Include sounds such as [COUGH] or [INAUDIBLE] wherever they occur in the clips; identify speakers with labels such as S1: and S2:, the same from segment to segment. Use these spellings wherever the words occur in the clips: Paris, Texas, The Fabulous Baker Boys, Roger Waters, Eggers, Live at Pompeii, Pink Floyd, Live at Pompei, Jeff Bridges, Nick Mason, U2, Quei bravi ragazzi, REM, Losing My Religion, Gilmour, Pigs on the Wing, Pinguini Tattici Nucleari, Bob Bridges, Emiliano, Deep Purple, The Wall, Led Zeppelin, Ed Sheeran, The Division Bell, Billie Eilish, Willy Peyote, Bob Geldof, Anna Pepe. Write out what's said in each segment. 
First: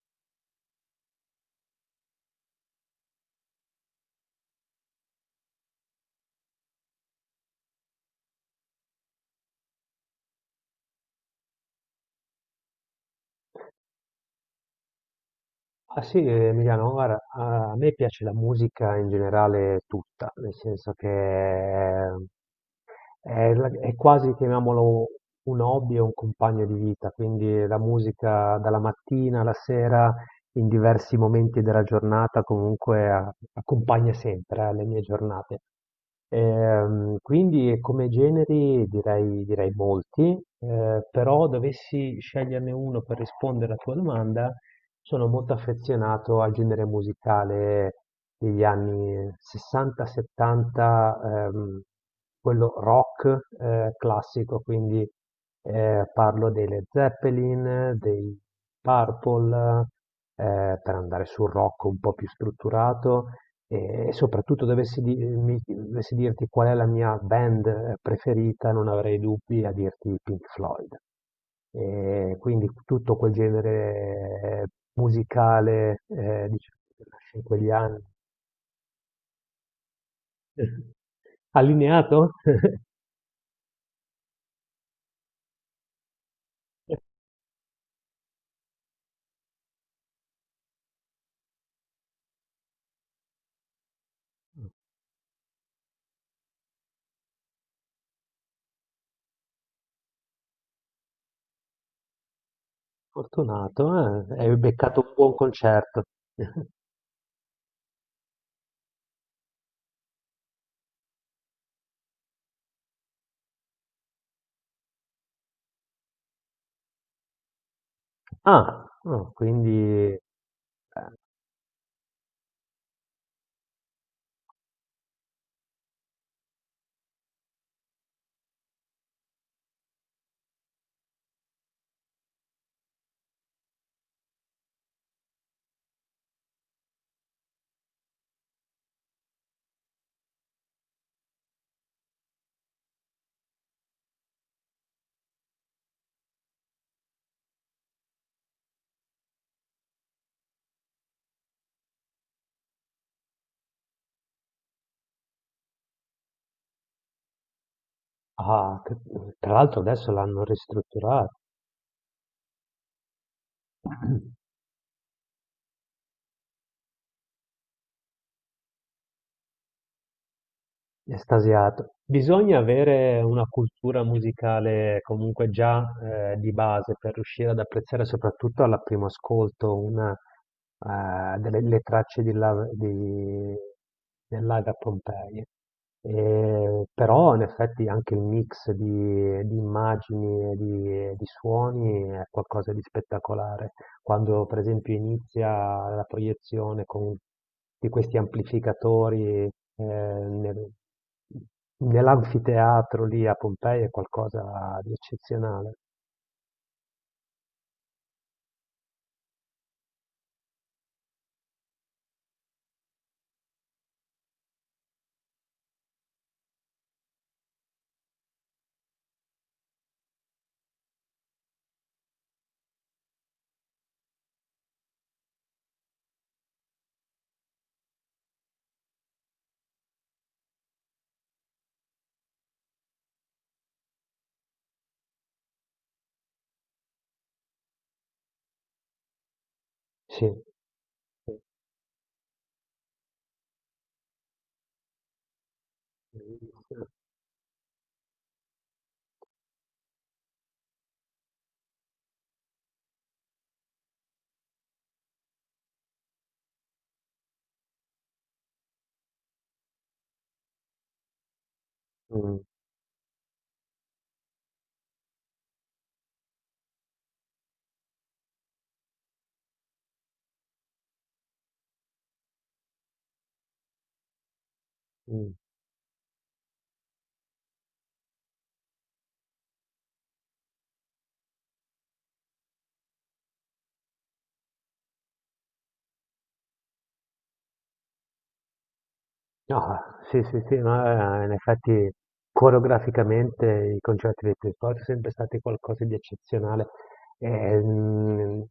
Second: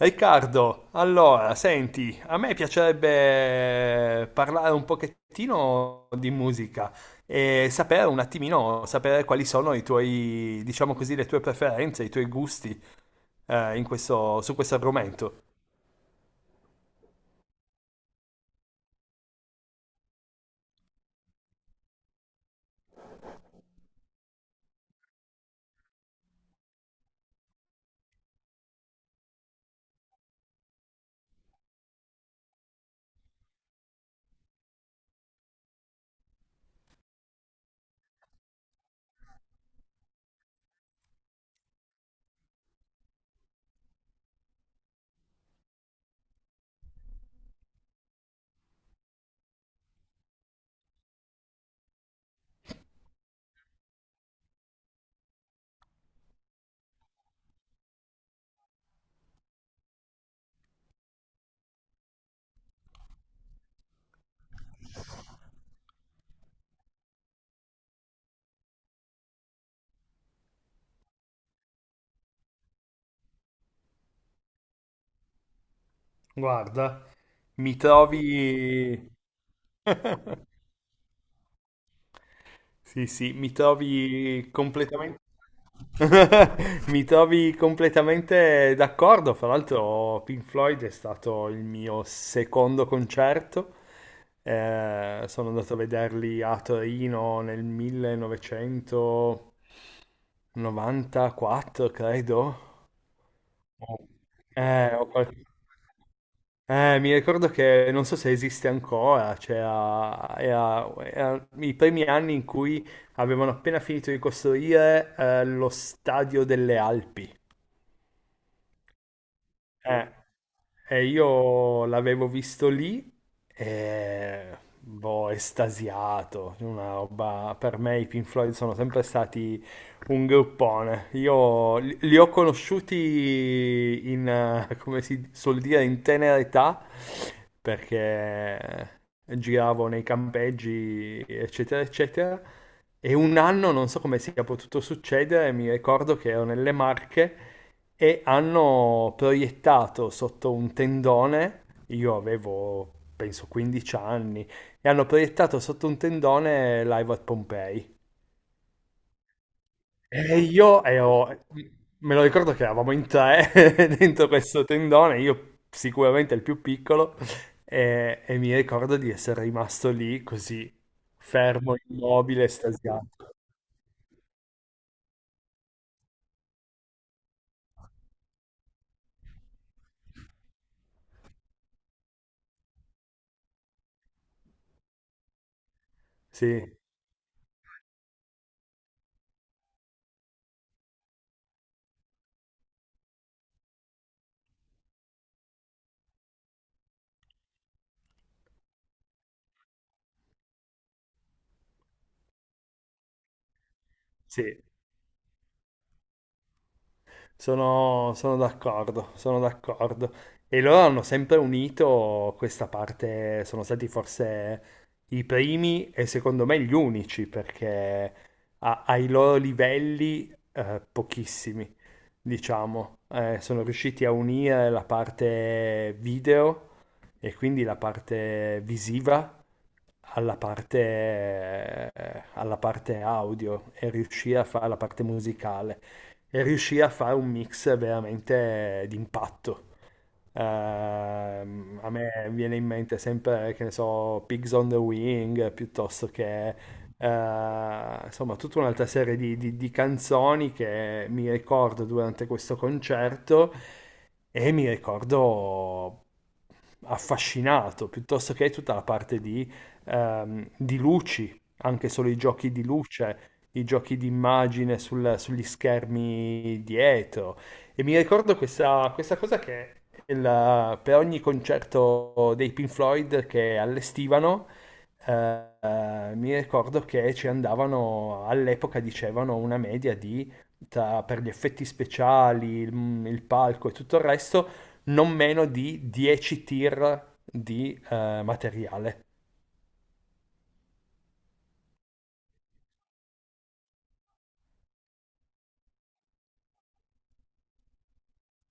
S1: Riccardo, allora, senti, a me piacerebbe parlare un pochettino di musica e sapere un attimino, sapere quali sono i tuoi, diciamo così, le tue preferenze, i tuoi gusti in questo, su questo argomento.
S2: Ah sì, Emiliano, guarda, a me piace la musica in generale tutta, nel senso che è quasi, chiamiamolo, un hobby o un compagno di vita, quindi la musica dalla mattina alla sera, in diversi momenti della giornata, comunque accompagna sempre, le mie giornate. Quindi come generi direi molti, però dovessi sceglierne uno per rispondere alla tua domanda, sono molto affezionato al genere musicale degli anni 60-70, quello rock classico. Quindi parlo dei Led Zeppelin, dei Purple, per andare sul rock un po' più strutturato e soprattutto dovessi dirti qual è la mia band preferita, non avrei dubbi a dirti Pink Floyd. E quindi tutto quel genere musicale, diciamo, che
S1: Guarda,
S2: nasce in quegli
S1: mi
S2: anni.
S1: trovi... [LAUGHS]
S2: [LAUGHS] Allineato?
S1: Sì, sì, [LAUGHS] Mi trovi completamente d'accordo. Fra l'altro, Pink Floyd è stato il mio secondo concerto.
S2: [LAUGHS]
S1: Sono andato a vederli a Torino nel 1994, credo.
S2: Fortunato, hai
S1: Eh,
S2: beccato
S1: ho
S2: un buon
S1: qual-
S2: concerto. [LAUGHS]
S1: Mi ricordo che non so se esiste ancora, cioè era i primi anni in cui avevano appena finito di costruire lo stadio delle Alpi.
S2: Ah, no, quindi,
S1: Eh, io l'avevo visto lì e boh, estasiato, una roba, per me i Pink Floyd sono sempre stati un gruppone. Io li ho conosciuti in, come si suol dire, in tenera età, perché giravo nei campeggi, eccetera, eccetera. E un anno, non so come sia potuto succedere, mi ricordo che ero nelle Marche e hanno proiettato sotto un tendone, io avevo penso 15 anni, e hanno proiettato sotto un tendone Live at Pompei.
S2: ah, che- tra l'altro adesso
S1: E
S2: l'hanno
S1: io
S2: ristrutturato.
S1: ero, Me lo ricordo che eravamo in tre [LAUGHS] dentro
S2: [CLEARS THROAT]
S1: questo tendone, io sicuramente il più piccolo, e mi ricordo di essere rimasto lì così, fermo,
S2: Estasiato.
S1: immobile,
S2: Bisogna avere
S1: estasiato.
S2: una cultura musicale comunque già di base per riuscire ad apprezzare soprattutto al primo ascolto delle le tracce del Live a Pompeii.
S1: Sì,
S2: E però in effetti anche il mix di immagini e di suoni è qualcosa di spettacolare. Quando per esempio inizia la proiezione di questi amplificatori nell'anfiteatro lì a Pompei è
S1: sì.
S2: qualcosa di eccezionale.
S1: Sono d'accordo, sono d'accordo. E loro hanno sempre unito questa parte, sono stati forse i primi e secondo me gli unici, perché ai loro livelli pochissimi, diciamo, sono riusciti a unire la parte video e quindi la parte visiva alla parte audio e riuscì a fare la parte musicale e riuscì a fare un mix veramente d'impatto.
S2: Sì. Sì.
S1: A me viene in mente sempre, che ne so, Pigs on the Wing piuttosto che insomma tutta un'altra serie di canzoni che mi ricordo durante questo concerto e mi ricordo affascinato, piuttosto che tutta la parte di luci, anche solo i
S2: Mm,
S1: giochi di luce, i giochi di immagine sugli schermi dietro. E mi ricordo questa, questa cosa che per ogni concerto dei Pink Floyd che allestivano,
S2: mm.
S1: mi ricordo che ci andavano, all'epoca dicevano una media di, per gli effetti speciali, il palco e tutto il resto, non meno di 10 tir di materiale.
S2: No, sì, sì, sì, no, in effetti coreograficamente i concerti dei Pink Floyd sono sempre stati qualcosa di eccezionale. ehm,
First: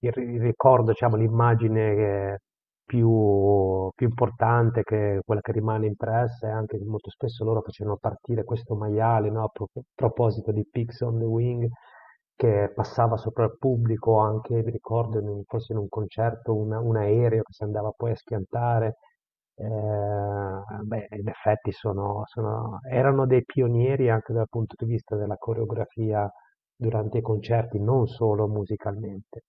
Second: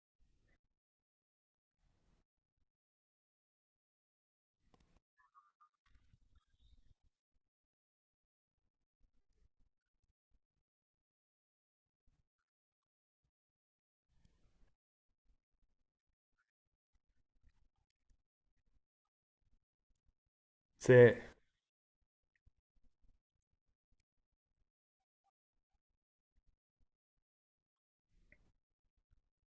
S2: il ricordo, diciamo, l'immagine più importante, che quella che rimane impressa, è anche che molto spesso loro facevano partire questo maiale, no, a proposito di Pigs on the Wing, che passava sopra il pubblico, anche, mi ricordo, forse in un concerto, un aereo che si andava poi a schiantare.
S1: Sì,
S2: Beh, in effetti erano dei pionieri anche dal punto di vista della coreografia durante i concerti, non solo musicalmente.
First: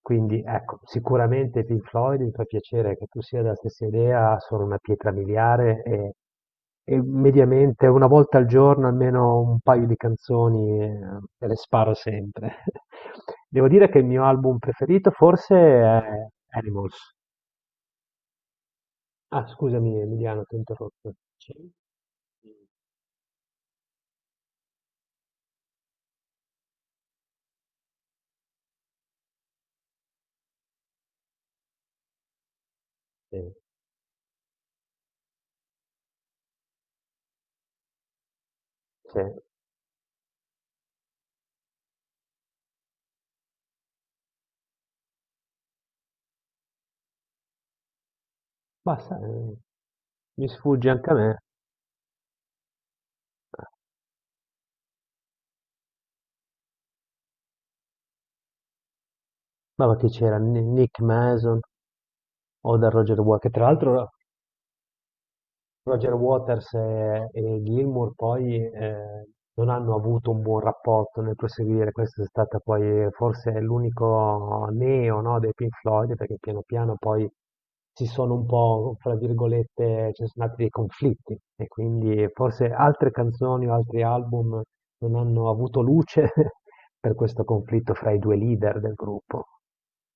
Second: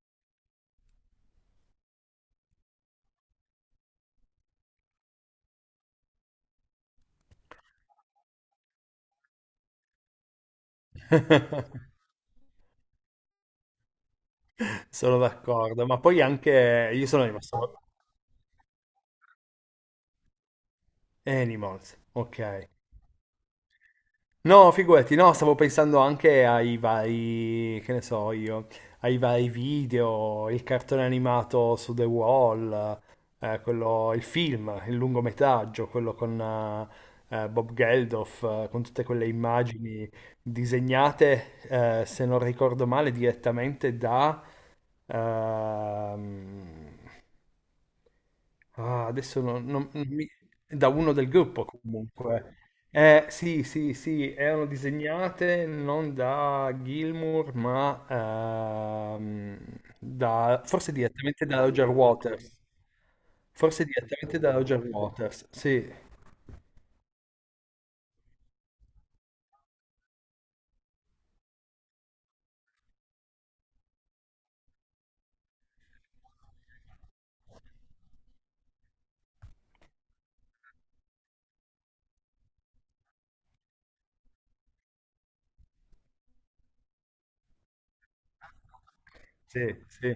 S2: Quindi ecco, sicuramente i Pink Floyd, mi fa piacere che tu sia della stessa idea, sono una pietra miliare e mediamente una volta al giorno almeno un paio di canzoni me le sparo
S1: [LAUGHS]
S2: sempre. [LAUGHS] Devo dire che il mio album preferito
S1: sono
S2: forse
S1: d'accordo, ma
S2: è
S1: poi anche io
S2: Animals.
S1: sono rimasto.
S2: Ah, scusami Emiliano, ti ho interrotto. Sì.
S1: Animals, ok. No, figurati, no, stavo pensando anche ai vari, che ne so io, ai vari video, il cartone animato su The Wall,
S2: Sì,
S1: quello, il film, il lungometraggio, quello con Bob Geldof, con tutte
S2: sì.
S1: quelle immagini disegnate, se non ricordo male, direttamente da, ehm, Ah,
S2: Basta,
S1: adesso non, non- non mi-
S2: mi
S1: da
S2: sfugge anche
S1: uno
S2: a
S1: del
S2: me.
S1: gruppo comunque. Sì, sì, sì, erano disegnate non da Gilmour, ma ehm,
S2: Ma va, chi c'era?
S1: forse
S2: Nick
S1: direttamente
S2: Mason,
S1: da Roger Waters.
S2: Oda Roger Waters, che tra
S1: Forse
S2: l'altro
S1: direttamente da Roger Waters. Sì,
S2: Roger Waters e Gilmour poi non hanno avuto un buon rapporto nel proseguire. Questa è stata poi forse l'unico neo, no, dei Pink Floyd, perché piano piano poi si sono un po', fra virgolette, ci sono stati dei conflitti e quindi forse altre canzoni o altri album non hanno avuto luce [LAUGHS] per questo conflitto fra i due leader del gruppo.
S1: sì, sì,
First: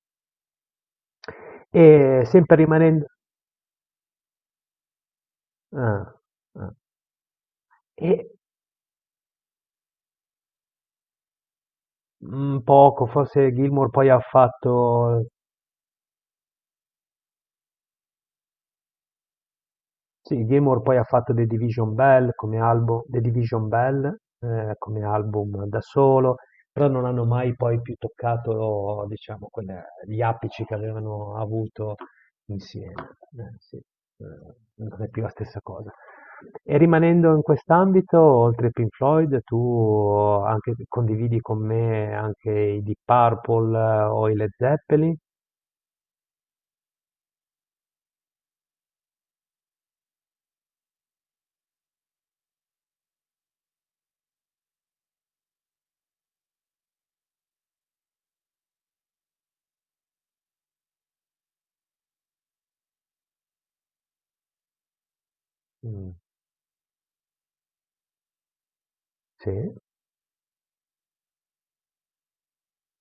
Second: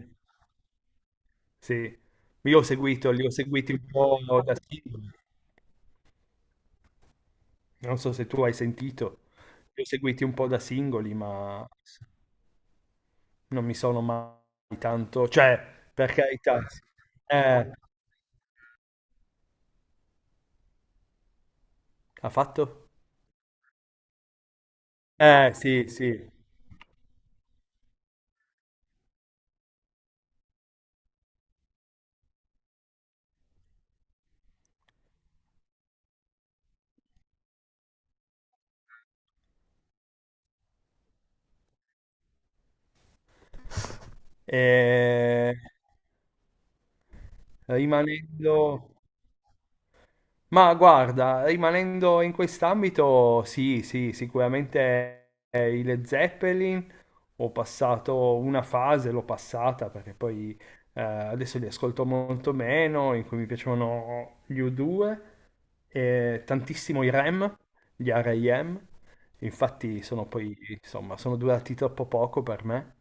S2: E
S1: sì.
S2: sempre
S1: Io ho
S2: rimanendo.
S1: seguito, li ho seguiti un po' da singoli.
S2: Ah, ah.
S1: Non
S2: E,
S1: so se tu hai sentito. Li ho seguiti un po' da singoli, ma
S2: mhmm, poco, forse
S1: non mi
S2: Gilmour
S1: sono
S2: poi ha fatto.
S1: mai tanto, cioè, per carità, sì. eh,
S2: Sì, Gilmour poi ha fatto
S1: Ha fatto?
S2: The Division Bell, come album da
S1: Sì, sì.
S2: solo, però non hanno mai poi più toccato, diciamo, gli apici che avevano avuto insieme. Sì, non è più la stessa cosa. E rimanendo in quest'ambito, oltre ai Pink Floyd, tu condividi con me anche i Deep Purple o i Led Zeppelin?
S1: Eh, rimanendo, Ma guarda, rimanendo in quest'ambito, sì, sì, sicuramente i Led Zeppelin ho passato una fase, l'ho passata perché poi adesso li ascolto molto meno, in cui mi piacevano gli U2
S2: Mm,
S1: e tantissimo i REM, gli R.E.M.
S2: sì.
S1: Infatti sono poi, insomma, sono durati troppo poco per me.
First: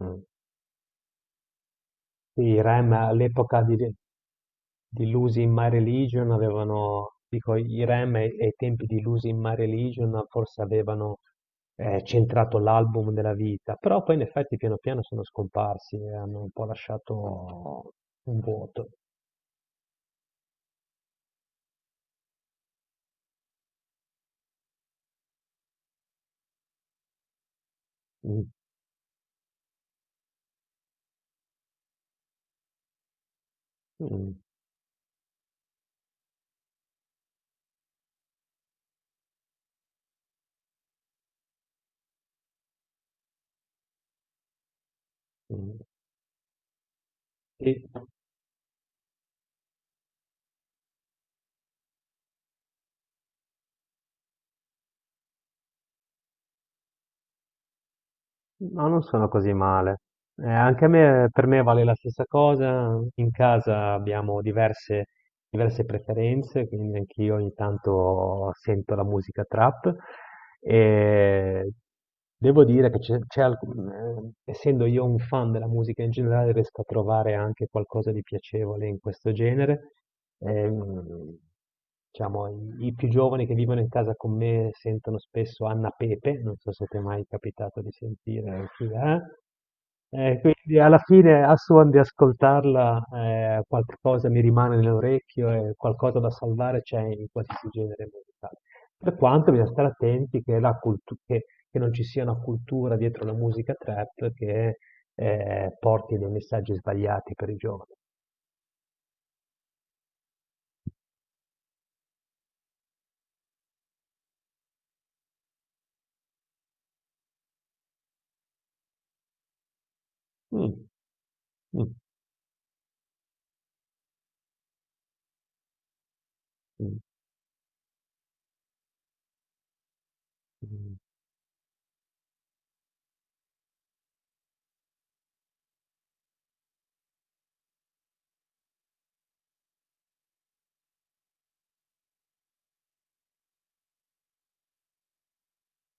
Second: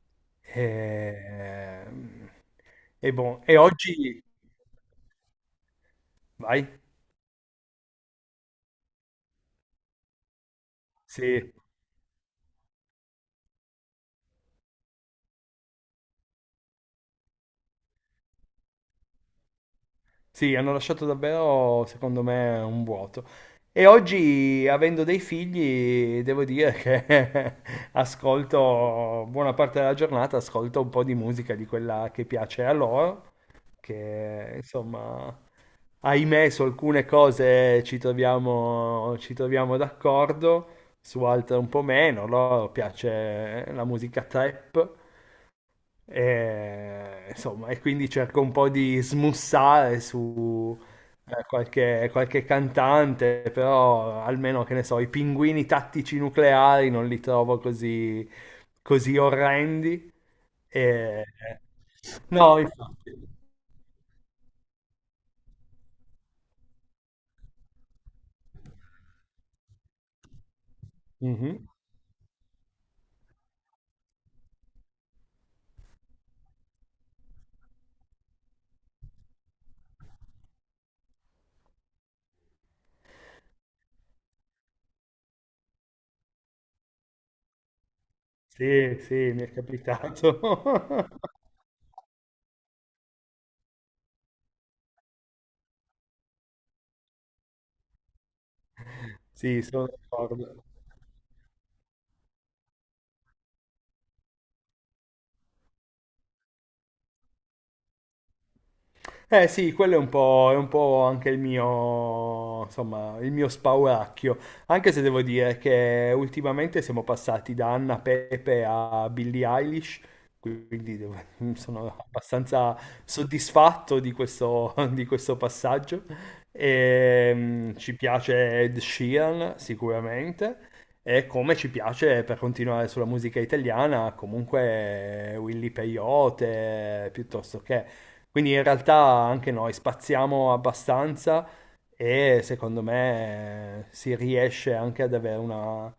S2: Mm.
S1: E, ehm,
S2: Sì, i REM
S1: e boh, e
S2: all'epoca di,
S1: oggi.
S2: di Losing My Religion
S1: Vai,
S2: avevano, dico, i Rem ai tempi di Losing My Religion forse avevano
S1: sì.
S2: centrato l'album della vita, però poi in effetti piano piano sono scomparsi e hanno un po' lasciato un vuoto.
S1: Sì, hanno lasciato davvero, secondo me, un vuoto. E oggi, avendo dei figli, devo dire che [LAUGHS]
S2: Mm,
S1: ascolto buona parte della giornata, ascolto un po' di musica di quella che piace a loro,
S2: mm,
S1: che insomma, ahimè, su alcune cose ci troviamo d'accordo, su altre un po' meno. A loro piace la musica trap,
S2: mm.
S1: e, insomma, e
S2: E-
S1: quindi cerco un po' di smussare su qualche cantante, però almeno che ne so, i pinguini tattici nucleari non li trovo così,
S2: no, non
S1: così
S2: sono così male.
S1: orrendi.
S2: Anche a
S1: E...
S2: me, per me vale la stessa
S1: No,
S2: cosa.
S1: infatti.
S2: In casa abbiamo diverse preferenze, quindi anch'io ogni tanto sento la musica trap
S1: Mhm.
S2: e devo dire che essendo io un fan della musica in generale, riesco a trovare anche qualcosa di piacevole in questo genere. Ehm, diciamo, i più giovani che vivono in casa con me sentono spesso Anna Pepe, non so se ti è mai capitato di sentire chi
S1: Sì, sì,
S2: è.
S1: mi è capitato.
S2: Quindi alla
S1: [LAUGHS]
S2: fine, a suon di ascoltarla, qualcosa mi rimane nell'orecchio e qualcosa da salvare c'è in qualsiasi genere musicale. Per quanto
S1: Sì,
S2: bisogna
S1: sono
S2: stare attenti che,
S1: d'accordo.
S2: che non ci sia una cultura dietro la musica trap che porti dei messaggi sbagliati per i giovani.
S1: Eh sì, quello è un po' anche il mio, insomma, il mio spauracchio, anche se devo dire che ultimamente siamo passati da Anna Pepe a Billie Eilish,
S2: Mm,
S1: quindi [LAUGHS]
S2: mm,
S1: sono abbastanza soddisfatto di questo, [LAUGHS] di questo passaggio.
S2: mm,
S1: Ci piace Ed Sheeran sicuramente,
S2: mm,
S1: e come ci piace per continuare sulla musica italiana, comunque Willy Peyote, piuttosto che. Quindi in realtà anche noi spaziamo abbastanza e secondo me si riesce anche ad avere una,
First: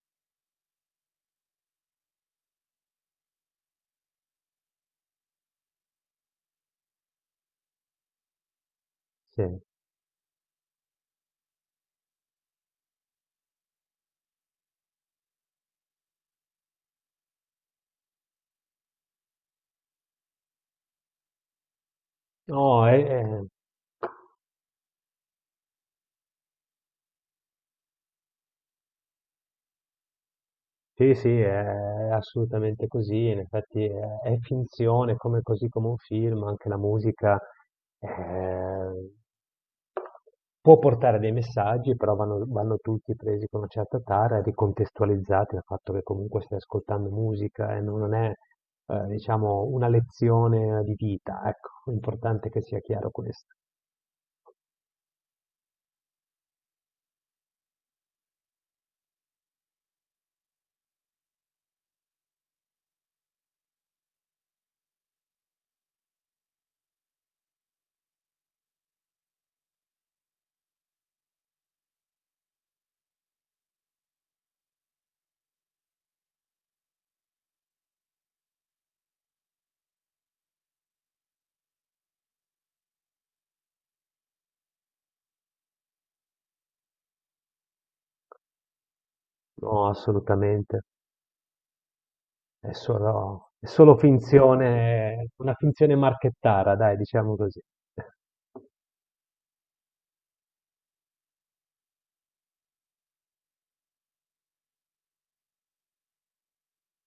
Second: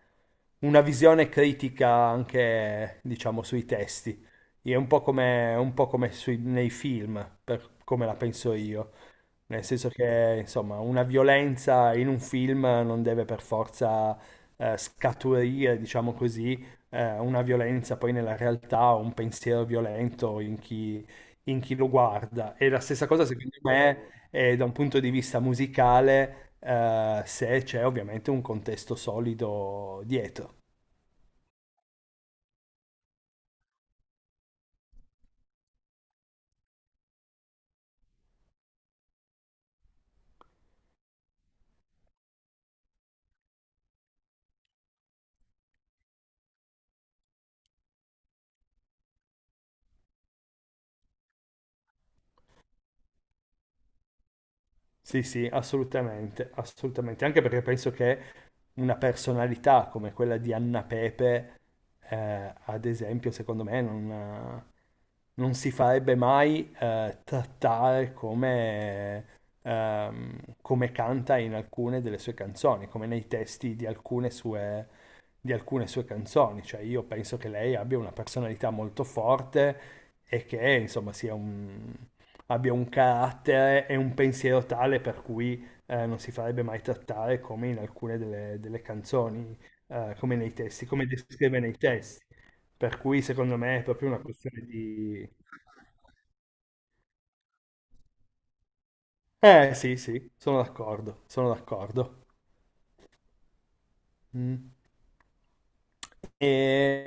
S1: una visione critica anche, diciamo, sui testi. È un po' come nei film, per come la penso io.
S2: sì.
S1: Nel senso che, insomma, una violenza in un film non deve per forza scaturire, diciamo così, una violenza poi nella realtà o un pensiero violento in chi, lo guarda. E la
S2: No,
S1: stessa cosa,
S2: eh.
S1: secondo me, è da un punto di vista musicale, se c'è ovviamente un contesto solido dietro.
S2: Sì, sì, è assolutamente così, in effetti è finzione, come, così come un film, anche la musica eh, può portare dei messaggi, però vanno, vanno tutti presi con una certa tara e ricontestualizzati dal fatto che comunque stai ascoltando musica e non è, diciamo, una lezione di vita, ecco, è importante che sia chiaro questo.
S1: Sì, sì, assolutamente, assolutamente. Anche perché penso che una personalità come quella di Anna Pepe, ad esempio, secondo me non si farebbe mai trattare come canta in alcune delle sue canzoni, come nei testi di alcune sue canzoni. Cioè, io penso che lei abbia una personalità molto forte e che, insomma, abbia un carattere e un pensiero tale per cui non si farebbe mai trattare come in alcune delle canzoni,
S2: No,
S1: come nei
S2: assolutamente.
S1: testi, come descrive nei testi.
S2: È
S1: Per cui
S2: solo,
S1: secondo
S2: è
S1: me è
S2: solo
S1: proprio una questione di.
S2: finzione, una finzione marchettara, dai, diciamo così.
S1: Eh sì, sì, sono d'accordo, sono d'accordo. Mm. E